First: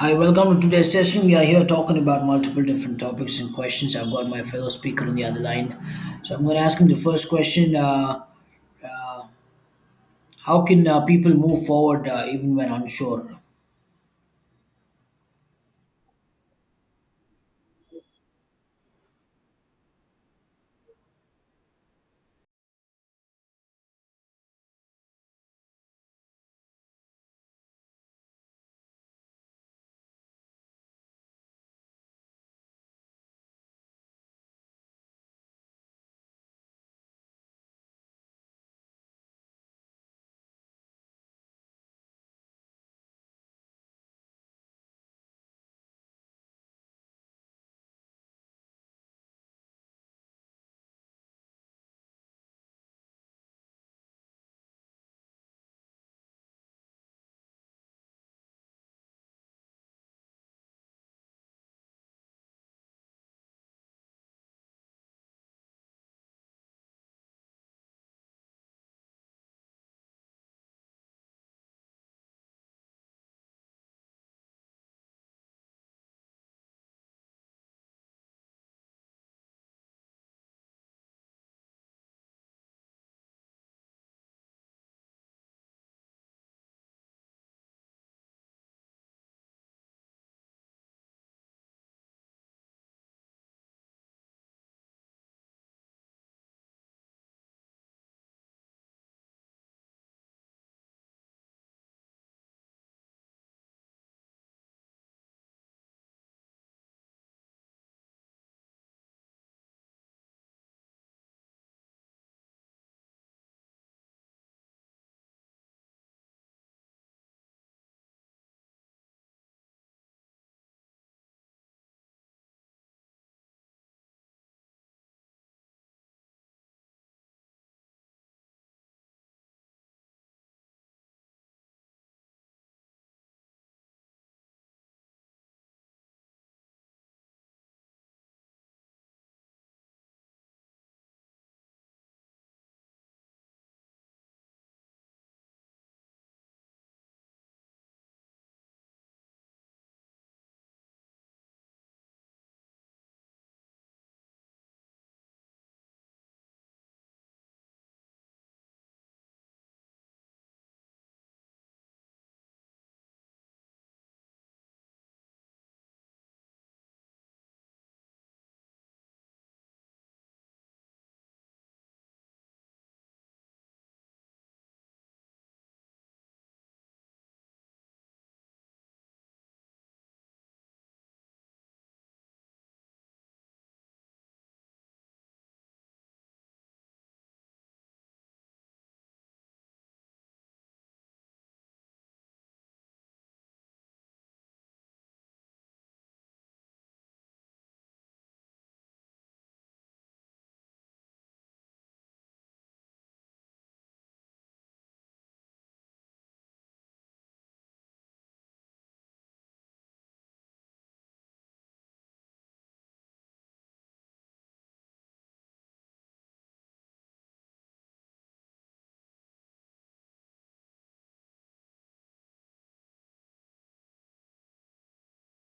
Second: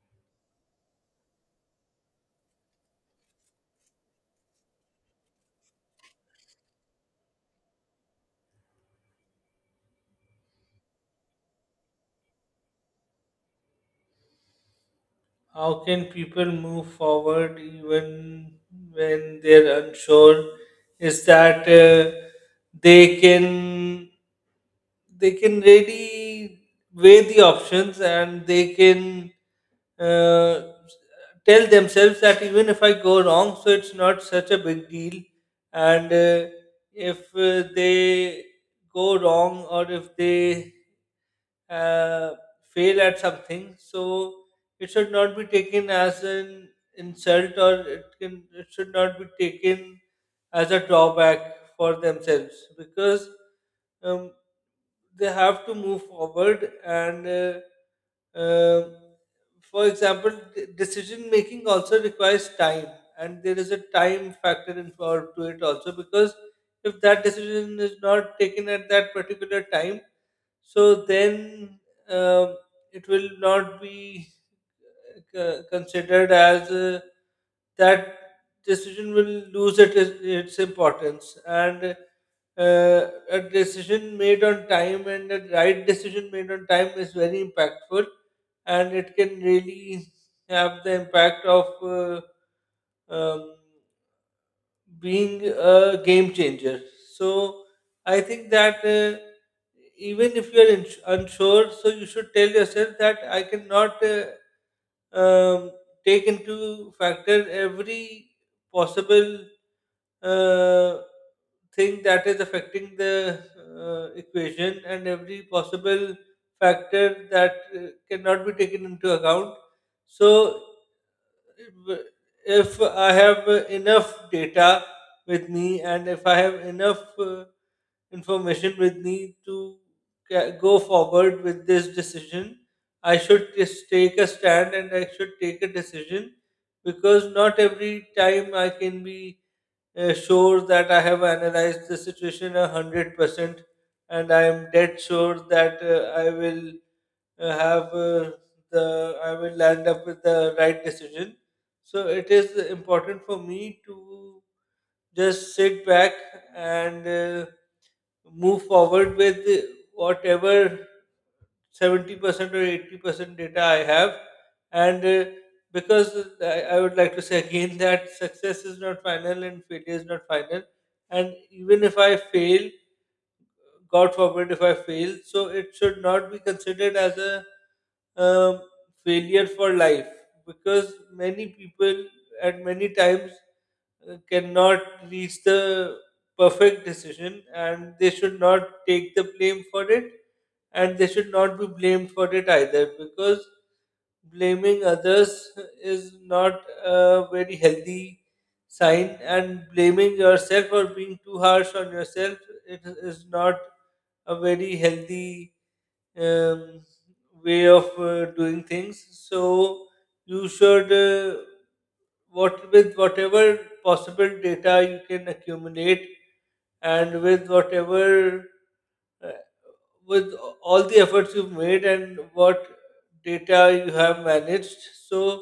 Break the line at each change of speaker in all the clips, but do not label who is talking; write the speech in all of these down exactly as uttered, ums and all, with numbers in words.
Hi, welcome to today's session. We are here talking about multiple different topics and questions. I've got my fellow speaker on the other line. So I'm going to ask him the first question uh, how can uh, people move forward uh, even when unsure?
How can people move forward even when they're unsure? Is that uh, they can they can really weigh the options, and they can uh, tell themselves that even if I go wrong, so it's not such a big deal. And uh, if uh, they go wrong or if they uh, fail at something, so it should not be taken as an insult, or it can it should not be taken as a drawback for themselves because um, they have to move forward and uh, um for example, d- decision making also requires time, and there is a time factor involved to it also, because if that decision is not taken at that particular time, so then um it will not be uh, considered as uh, that. Decision will lose it, its importance. And uh, a decision made on time, and a right decision made on time, is very impactful, and it can really have the impact of uh, um, being a game changer. So I think that uh, even if you're ins- unsure, so you should tell yourself that I cannot uh, um, take into factor every possible uh, thing that is affecting the uh, equation, and every possible factor that uh, cannot be taken into account. So, if if I have uh, enough data with me, and if I have enough uh, information with me to ca- go forward with this decision, I should just take a stand and I should take a decision, because not every time I can be uh, sure that I have analyzed the situation a hundred percent, and I am dead sure that uh, I will uh, have uh, the I will land up with the right decision. So it is important for me to just sit back and uh, move forward with whatever seventy percent or eighty percent data I have. And uh, because I, I would like to say again that success is not final and failure is not final. And even if I fail, God forbid if I fail, so it should not be considered as a um, failure for life, because many people at many times uh, cannot reach the perfect decision, and they should not take the blame for it, and they should not be blamed for it either, because blaming others is not a very healthy sign, and blaming yourself or being too harsh on yourself, it is not a very healthy um, way of uh, doing things. So you should uh, what with whatever possible data you can accumulate, and with whatever uh, with all the efforts you've made and what data you have managed, so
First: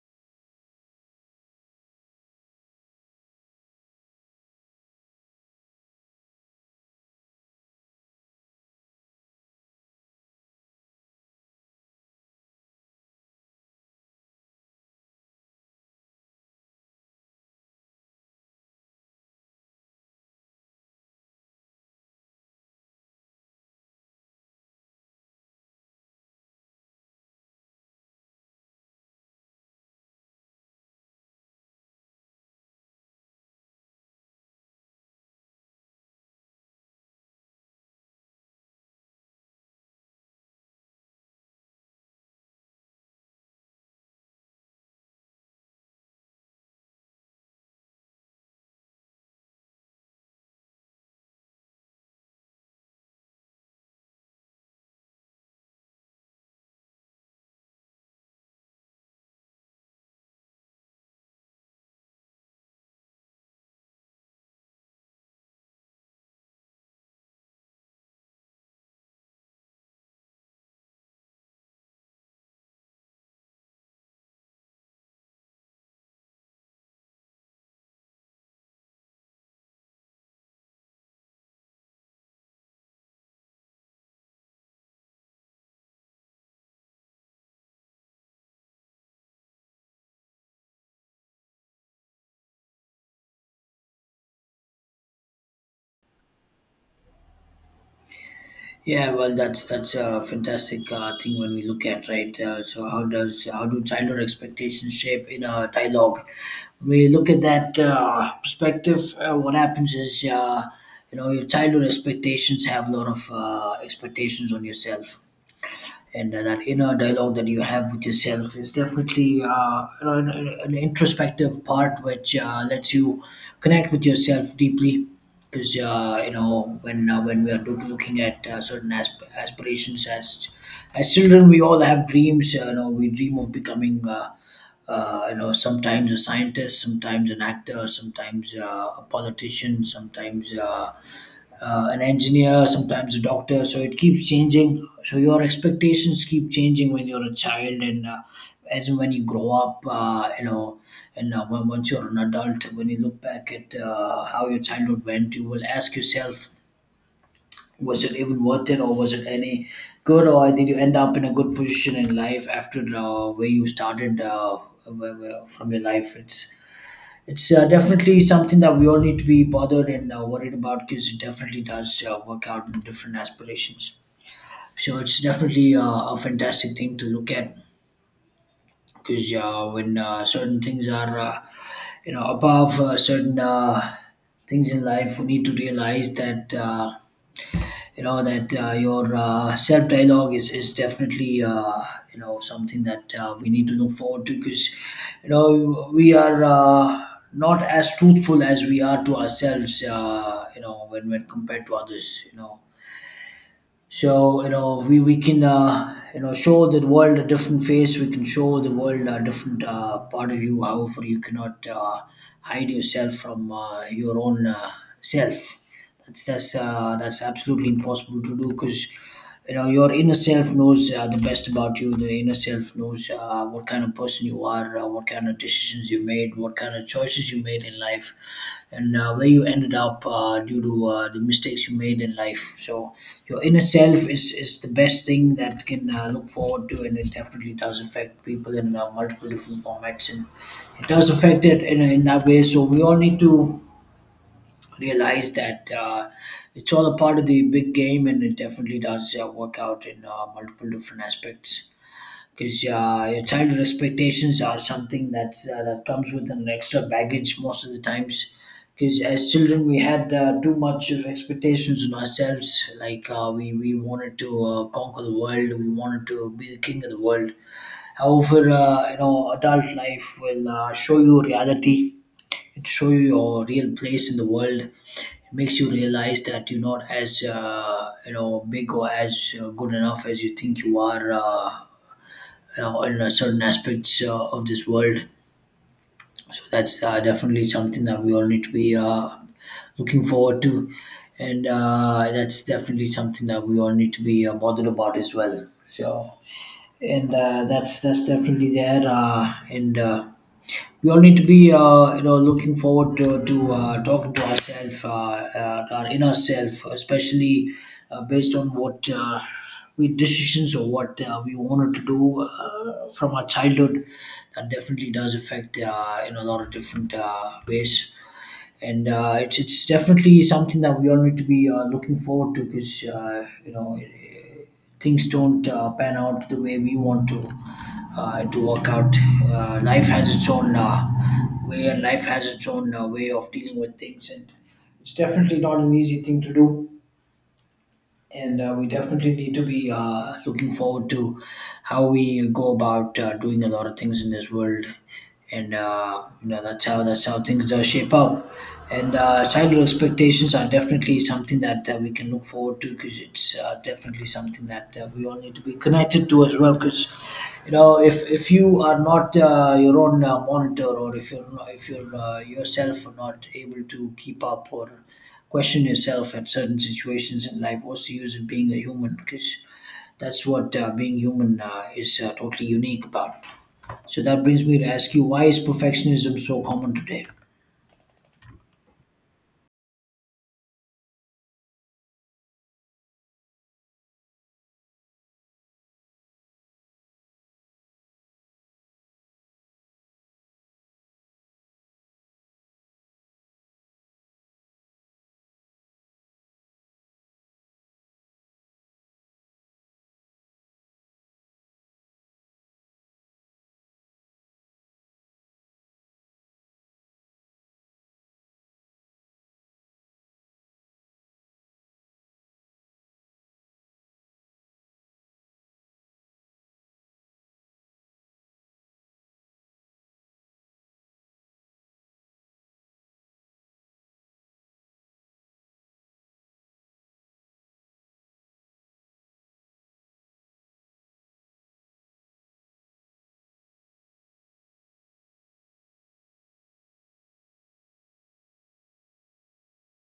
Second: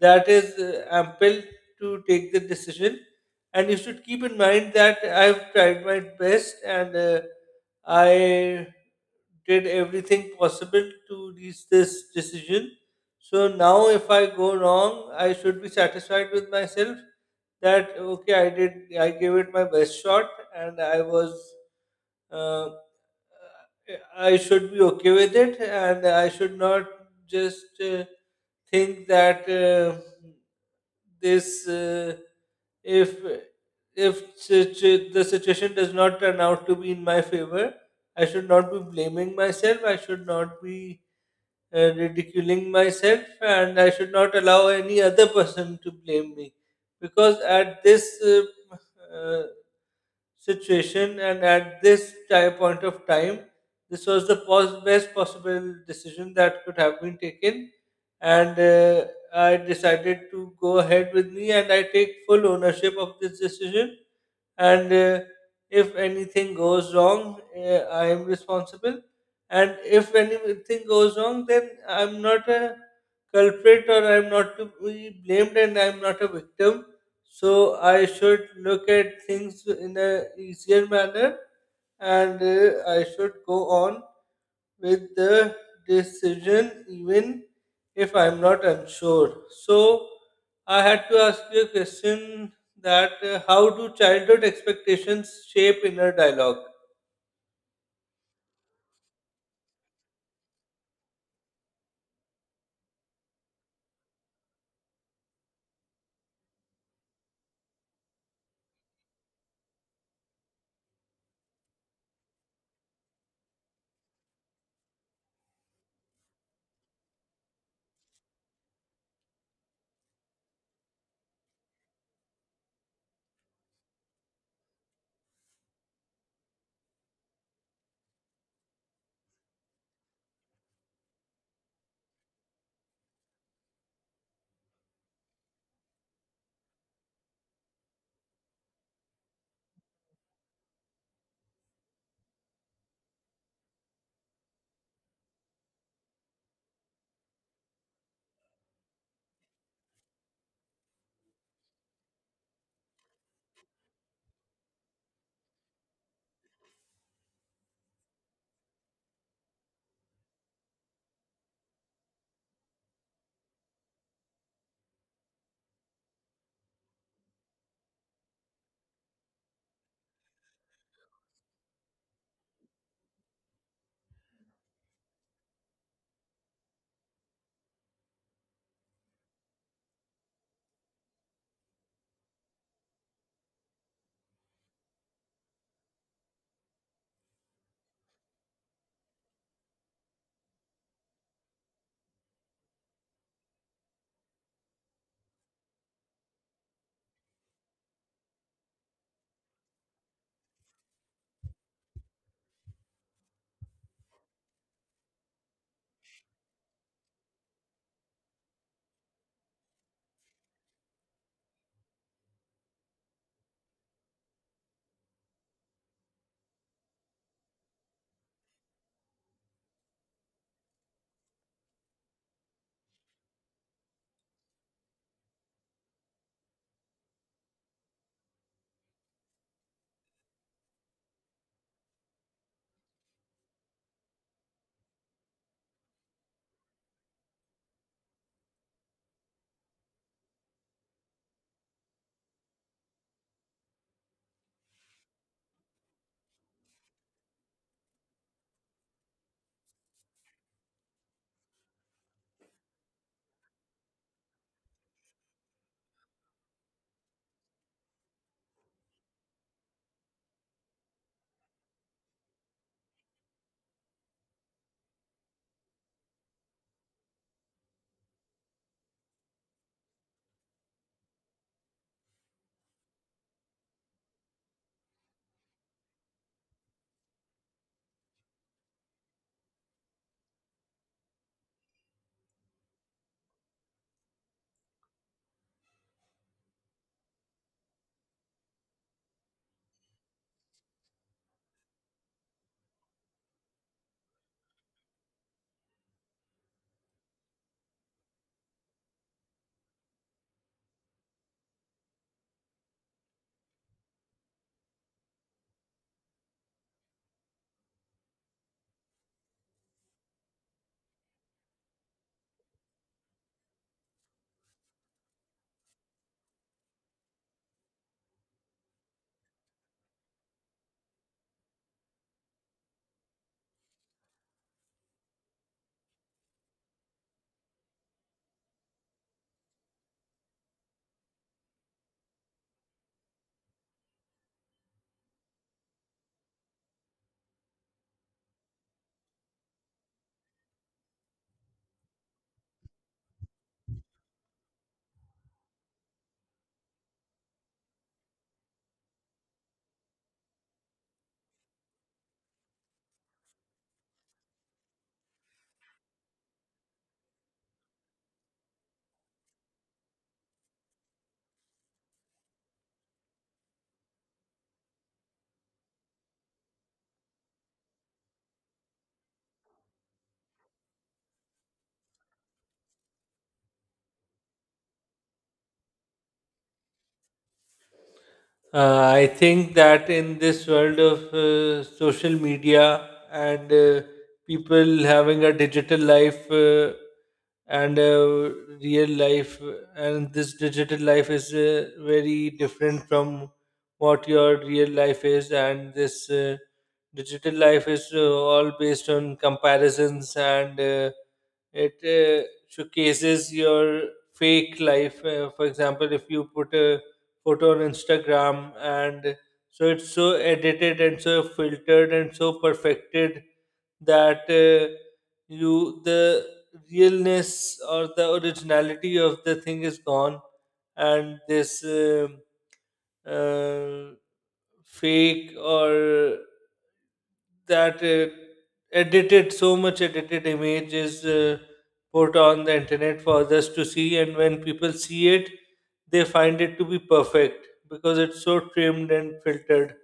that is uh, ample to take the decision. And you should keep in mind that I've tried my best, and uh, I did everything possible to reach this decision. So now, if I go wrong, I should be satisfied with myself that okay, I did, I gave it my best shot, and I was uh, I should be okay with it, and I should not just uh, think that uh, this uh, if if situ- the situation does not turn out to be in my favor, I should not be blaming myself. I should not be uh, ridiculing myself, and I should not allow any other person to blame me, because at this uh, uh, situation, and at this ti- point of time, this was the pos- best possible decision that could have been taken. And uh, I decided to go ahead with me, and I take full ownership of this decision. And uh, if anything goes wrong, uh, I am responsible. And if anything goes wrong, then I'm not a culprit, or I'm not to be blamed, and I'm not a victim. So I should look at things in a easier manner, and uh, I should go on with the decision even if I'm not unsure. So I had to ask you a question that uh, how do childhood expectations shape inner dialogue?
Yeah, well, that's that's a fantastic uh, thing when we look at, right. Uh, so how does how do childhood expectations shape in a dialogue? We look at that uh, perspective. Uh, what happens is uh, you know, your childhood expectations have a lot of uh, expectations on yourself, and uh, that inner dialogue that you have with yourself is definitely uh, you know, an, an introspective part which uh, lets you connect with yourself deeply, because uh, you know, when uh, when we are look- looking at uh, certain asp- aspirations. as as children, we all have dreams. Uh, you know, we dream of becoming uh, uh, you know, sometimes a scientist, sometimes an actor, sometimes uh, a politician, sometimes uh, uh, an engineer, sometimes a doctor. So it keeps changing. So your expectations keep changing when you're a child, and uh, as and when you grow up, uh, you know, and uh, when, once you're an adult, when you look back at uh, how your childhood went, you will ask yourself, was it even worth it, or was it any good, or did you end up in a good position in life after uh, where you started, uh, where- where- from your life? It's it's uh, definitely something that we all need to be bothered and uh, worried about, because it definitely does uh, work out in different aspirations. So it's definitely uh, a fantastic thing to look at, because uh, when uh, certain things are, uh, you know, above uh, certain uh, things in life, we need to realize that. Uh, you know that uh, your uh, self dialogue is is definitely uh, you know, something that uh, we need to look forward to, because you know, we are uh, not as truthful as we are to ourselves, uh, you know, when when compared to others, you know. So you know, we we can uh, you know, show the world a different face. We can show the world a different uh, part of you. However, you cannot uh, hide yourself from uh, your own uh, self. That's that's uh, that's absolutely impossible to do, because you know, your inner self knows uh, the best about you. The inner self knows uh, what kind of person you are, uh, what kind of decisions you made, what kind of choices you made in life, and uh, where you ended up uh, due to uh, the mistakes you made in life. So your inner self is is the best thing that can uh, look forward to, and it definitely does affect people in uh, multiple different formats, and it does affect it in, in that way. So we all need to realize that uh, it's all a part of the big game, and it definitely does uh, work out in uh, multiple different aspects. Because uh, your childhood expectations are something that's uh, that comes with an extra baggage most of the times. Because as children, we had uh, too much of expectations on ourselves. Like uh, we we wanted to uh, conquer the world, we wanted to be the king of the world. However, uh, you know, adult life will uh, show you reality. It show you your real place in the world. It makes you realize that you're not as uh, you know, big or as uh, good enough as you think you are, uh, you know, in uh, certain aspects uh, of this world. So that's uh, definitely something that we all need to be uh, looking forward to, and uh, that's definitely something that we all need to be uh, bothered about as well. So and uh, that's that's definitely there, uh, and uh, we all need to be uh, you know, looking forward to, to uh, talking to ourselves, uh, uh, our inner self especially, uh, based on what uh, we decisions or what uh, we wanted to do uh, from our childhood. That definitely does affect uh, in a lot of different uh, ways, and uh, it's it's definitely something that we all need to be uh, looking forward to, because uh, you know, things don't uh, pan out the way we want to uh, to work out. Uh, life has its own uh, way, and life has its own uh, way of dealing with things, and it's definitely not an easy thing to do, and uh, we definitely need to be uh, looking forward to how we go about uh, doing a lot of things in this world. And uh, you know, that's how that's how things uh, shape up. And uh, childhood expectations are definitely something that uh, we can look forward to, because it's uh, definitely something that uh, we all need to be connected to as well. Because you know, if, if you are not uh, your own uh, monitor, or if you're not, if you're uh, yourself are not able to keep up or question yourself at certain situations in life, what's the use of being a human? Because that's what uh, being human uh, is uh, totally unique about. So that brings me to ask you, why is perfectionism so common today?
Uh, I think that in this world of uh, social media and uh, people having a digital life uh, and a real life, uh, and this digital life is uh, very different from what your real life is, and this uh, digital life is uh, all based on comparisons, and uh, it uh, showcases your fake life. Uh, for example, if you put a photo on Instagram, and so it's so edited and so filtered and so perfected that uh, you the realness or the originality of the thing is gone. And this um uh, fake, or that uh, edited so much edited image is uh, put on the internet for others to see, and when people see it, they find it to be perfect because it's so trimmed and filtered.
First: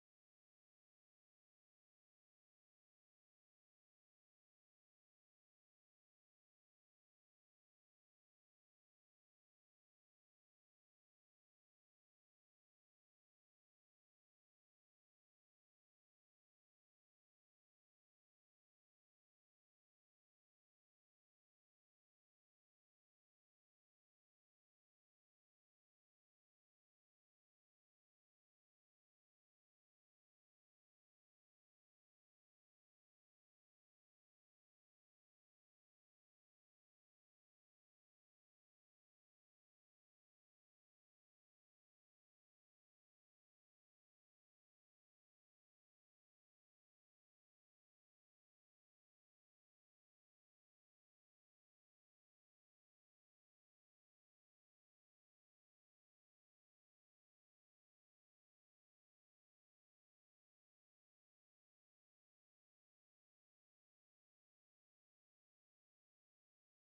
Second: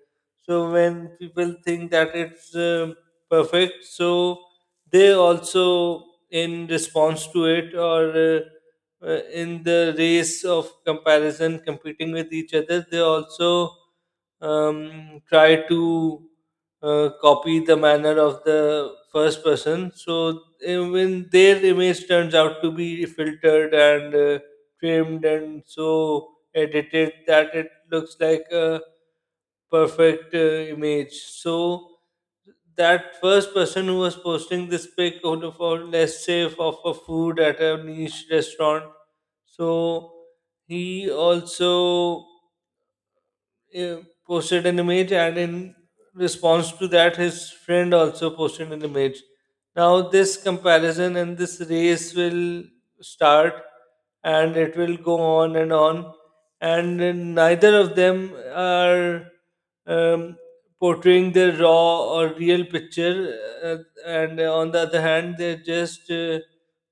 So when people think that it's uh, perfect, so they also, in response to it, or uh, uh, in the race of comparison, competing with each other, they also um, try to uh, copy the manner of the first person. So even their image turns out to be filtered and uh, trimmed and so edited that it looks like a perfect uh, image. So that first person who was posting this pic out of all, let's say of a food at a niche restaurant, so he also uh, posted an image, and in response to that, his friend also posted an image. Now, this comparison and this race will start, and it will go on and on, and neither of them are um, portraying the raw or real picture. uh, and on the other hand, they're just uh,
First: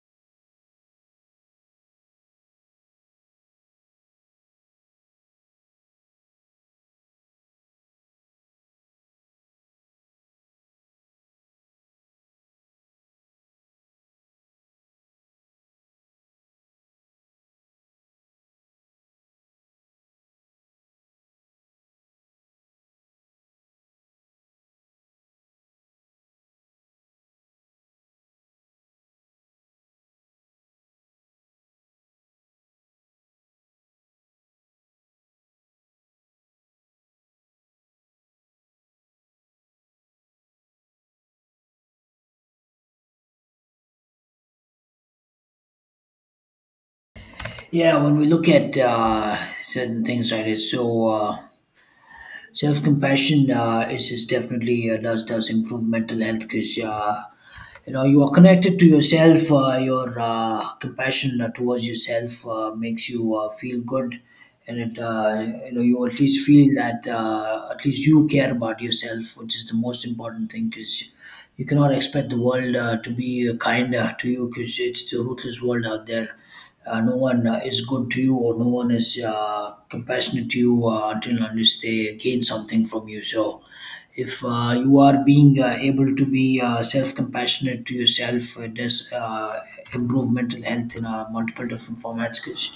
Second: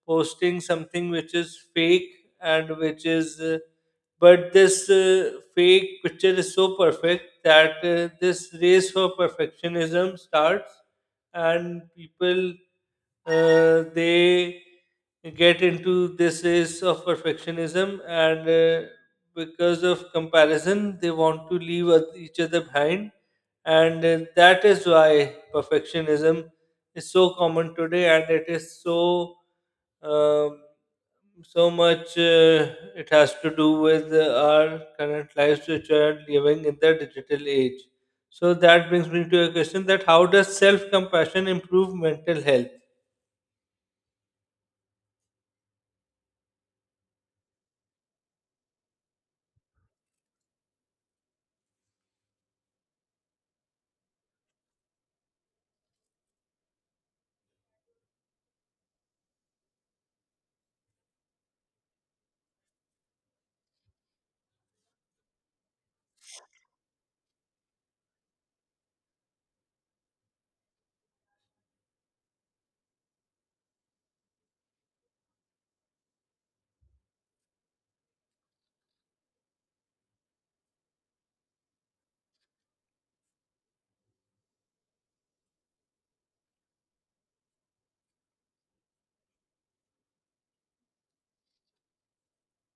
posting something which is fake and which is uh, but this uh, fake picture is so perfect that uh, this race for perfectionism starts. And people uh, they get into this race of perfectionism. And uh, because of comparison, they want to leave oth- each other behind. And uh, that is why perfectionism is so common today, and it is so um, so much uh, it has to do with uh, our current lives, which are living in the digital age. So that brings me to a question, that how does self compassion improve mental health?
Yeah, when we look at uh, certain things, right, it's so. Uh, Self compassion uh, is, is definitely uh, does does improve mental health, because uh, you know, you are connected to yourself. Uh, your uh, compassion uh, towards yourself uh, makes you uh, feel good, and it uh, you know, you at least feel that uh, at least you care about yourself, which is the most important thing. Because you cannot expect the world uh, to be uh, kind uh, to you, because it's a ruthless world out there. Uh, no one uh, is good to you, or no one is uh, compassionate to you uh, until and unless they gain something from you. So, if uh, you are being uh, able to be uh, self-compassionate to yourself, it does uh, improve mental health in uh, multiple different formats, because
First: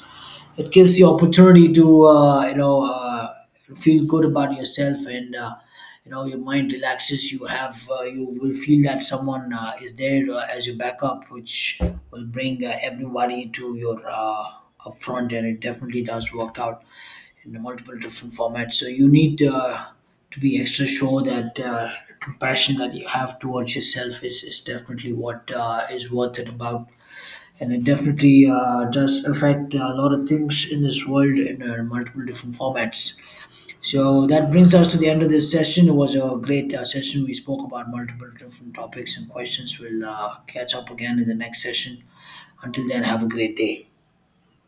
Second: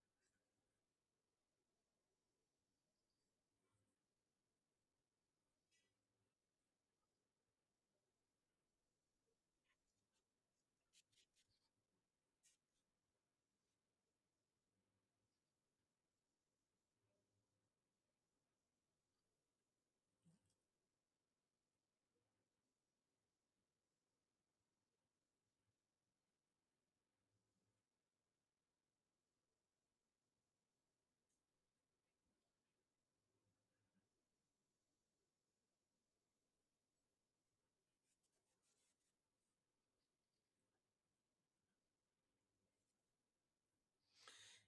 it gives the opportunity to uh, you know. Uh, feel good about yourself, and uh, you know, your mind relaxes. You have uh, you will feel that someone uh, is there uh, as your backup, which will bring uh, everybody to your uh, upfront, and it definitely does work out in multiple different formats. So you need uh, to be extra sure that uh, compassion that you have towards yourself is, is definitely what uh, is worth it about, and it definitely uh, does affect a lot of things in this world in uh, multiple different formats. So that brings us to the end of this session. It was a great uh, session. We spoke about multiple different topics and questions. We'll uh, catch up again in the next session. Until then, have a great day.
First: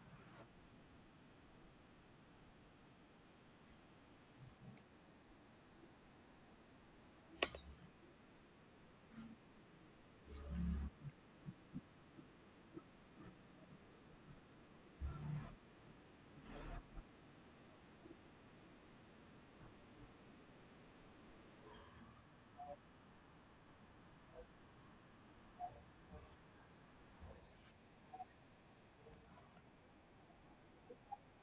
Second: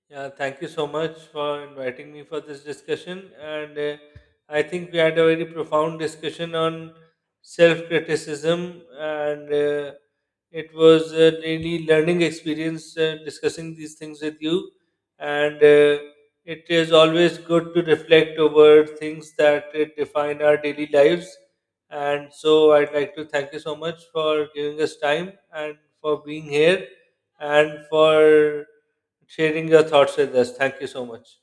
Yeah, thank you so much for inviting me for this discussion. And uh, I think we had a very profound discussion on self criticism, and uh, it was a really learning experience uh, discussing these things with you. And uh, it is always good to reflect over things that uh, define our daily lives. And so I'd like to thank you so much for giving us time, and for being here, and for sharing your thoughts with us. Thank you so much.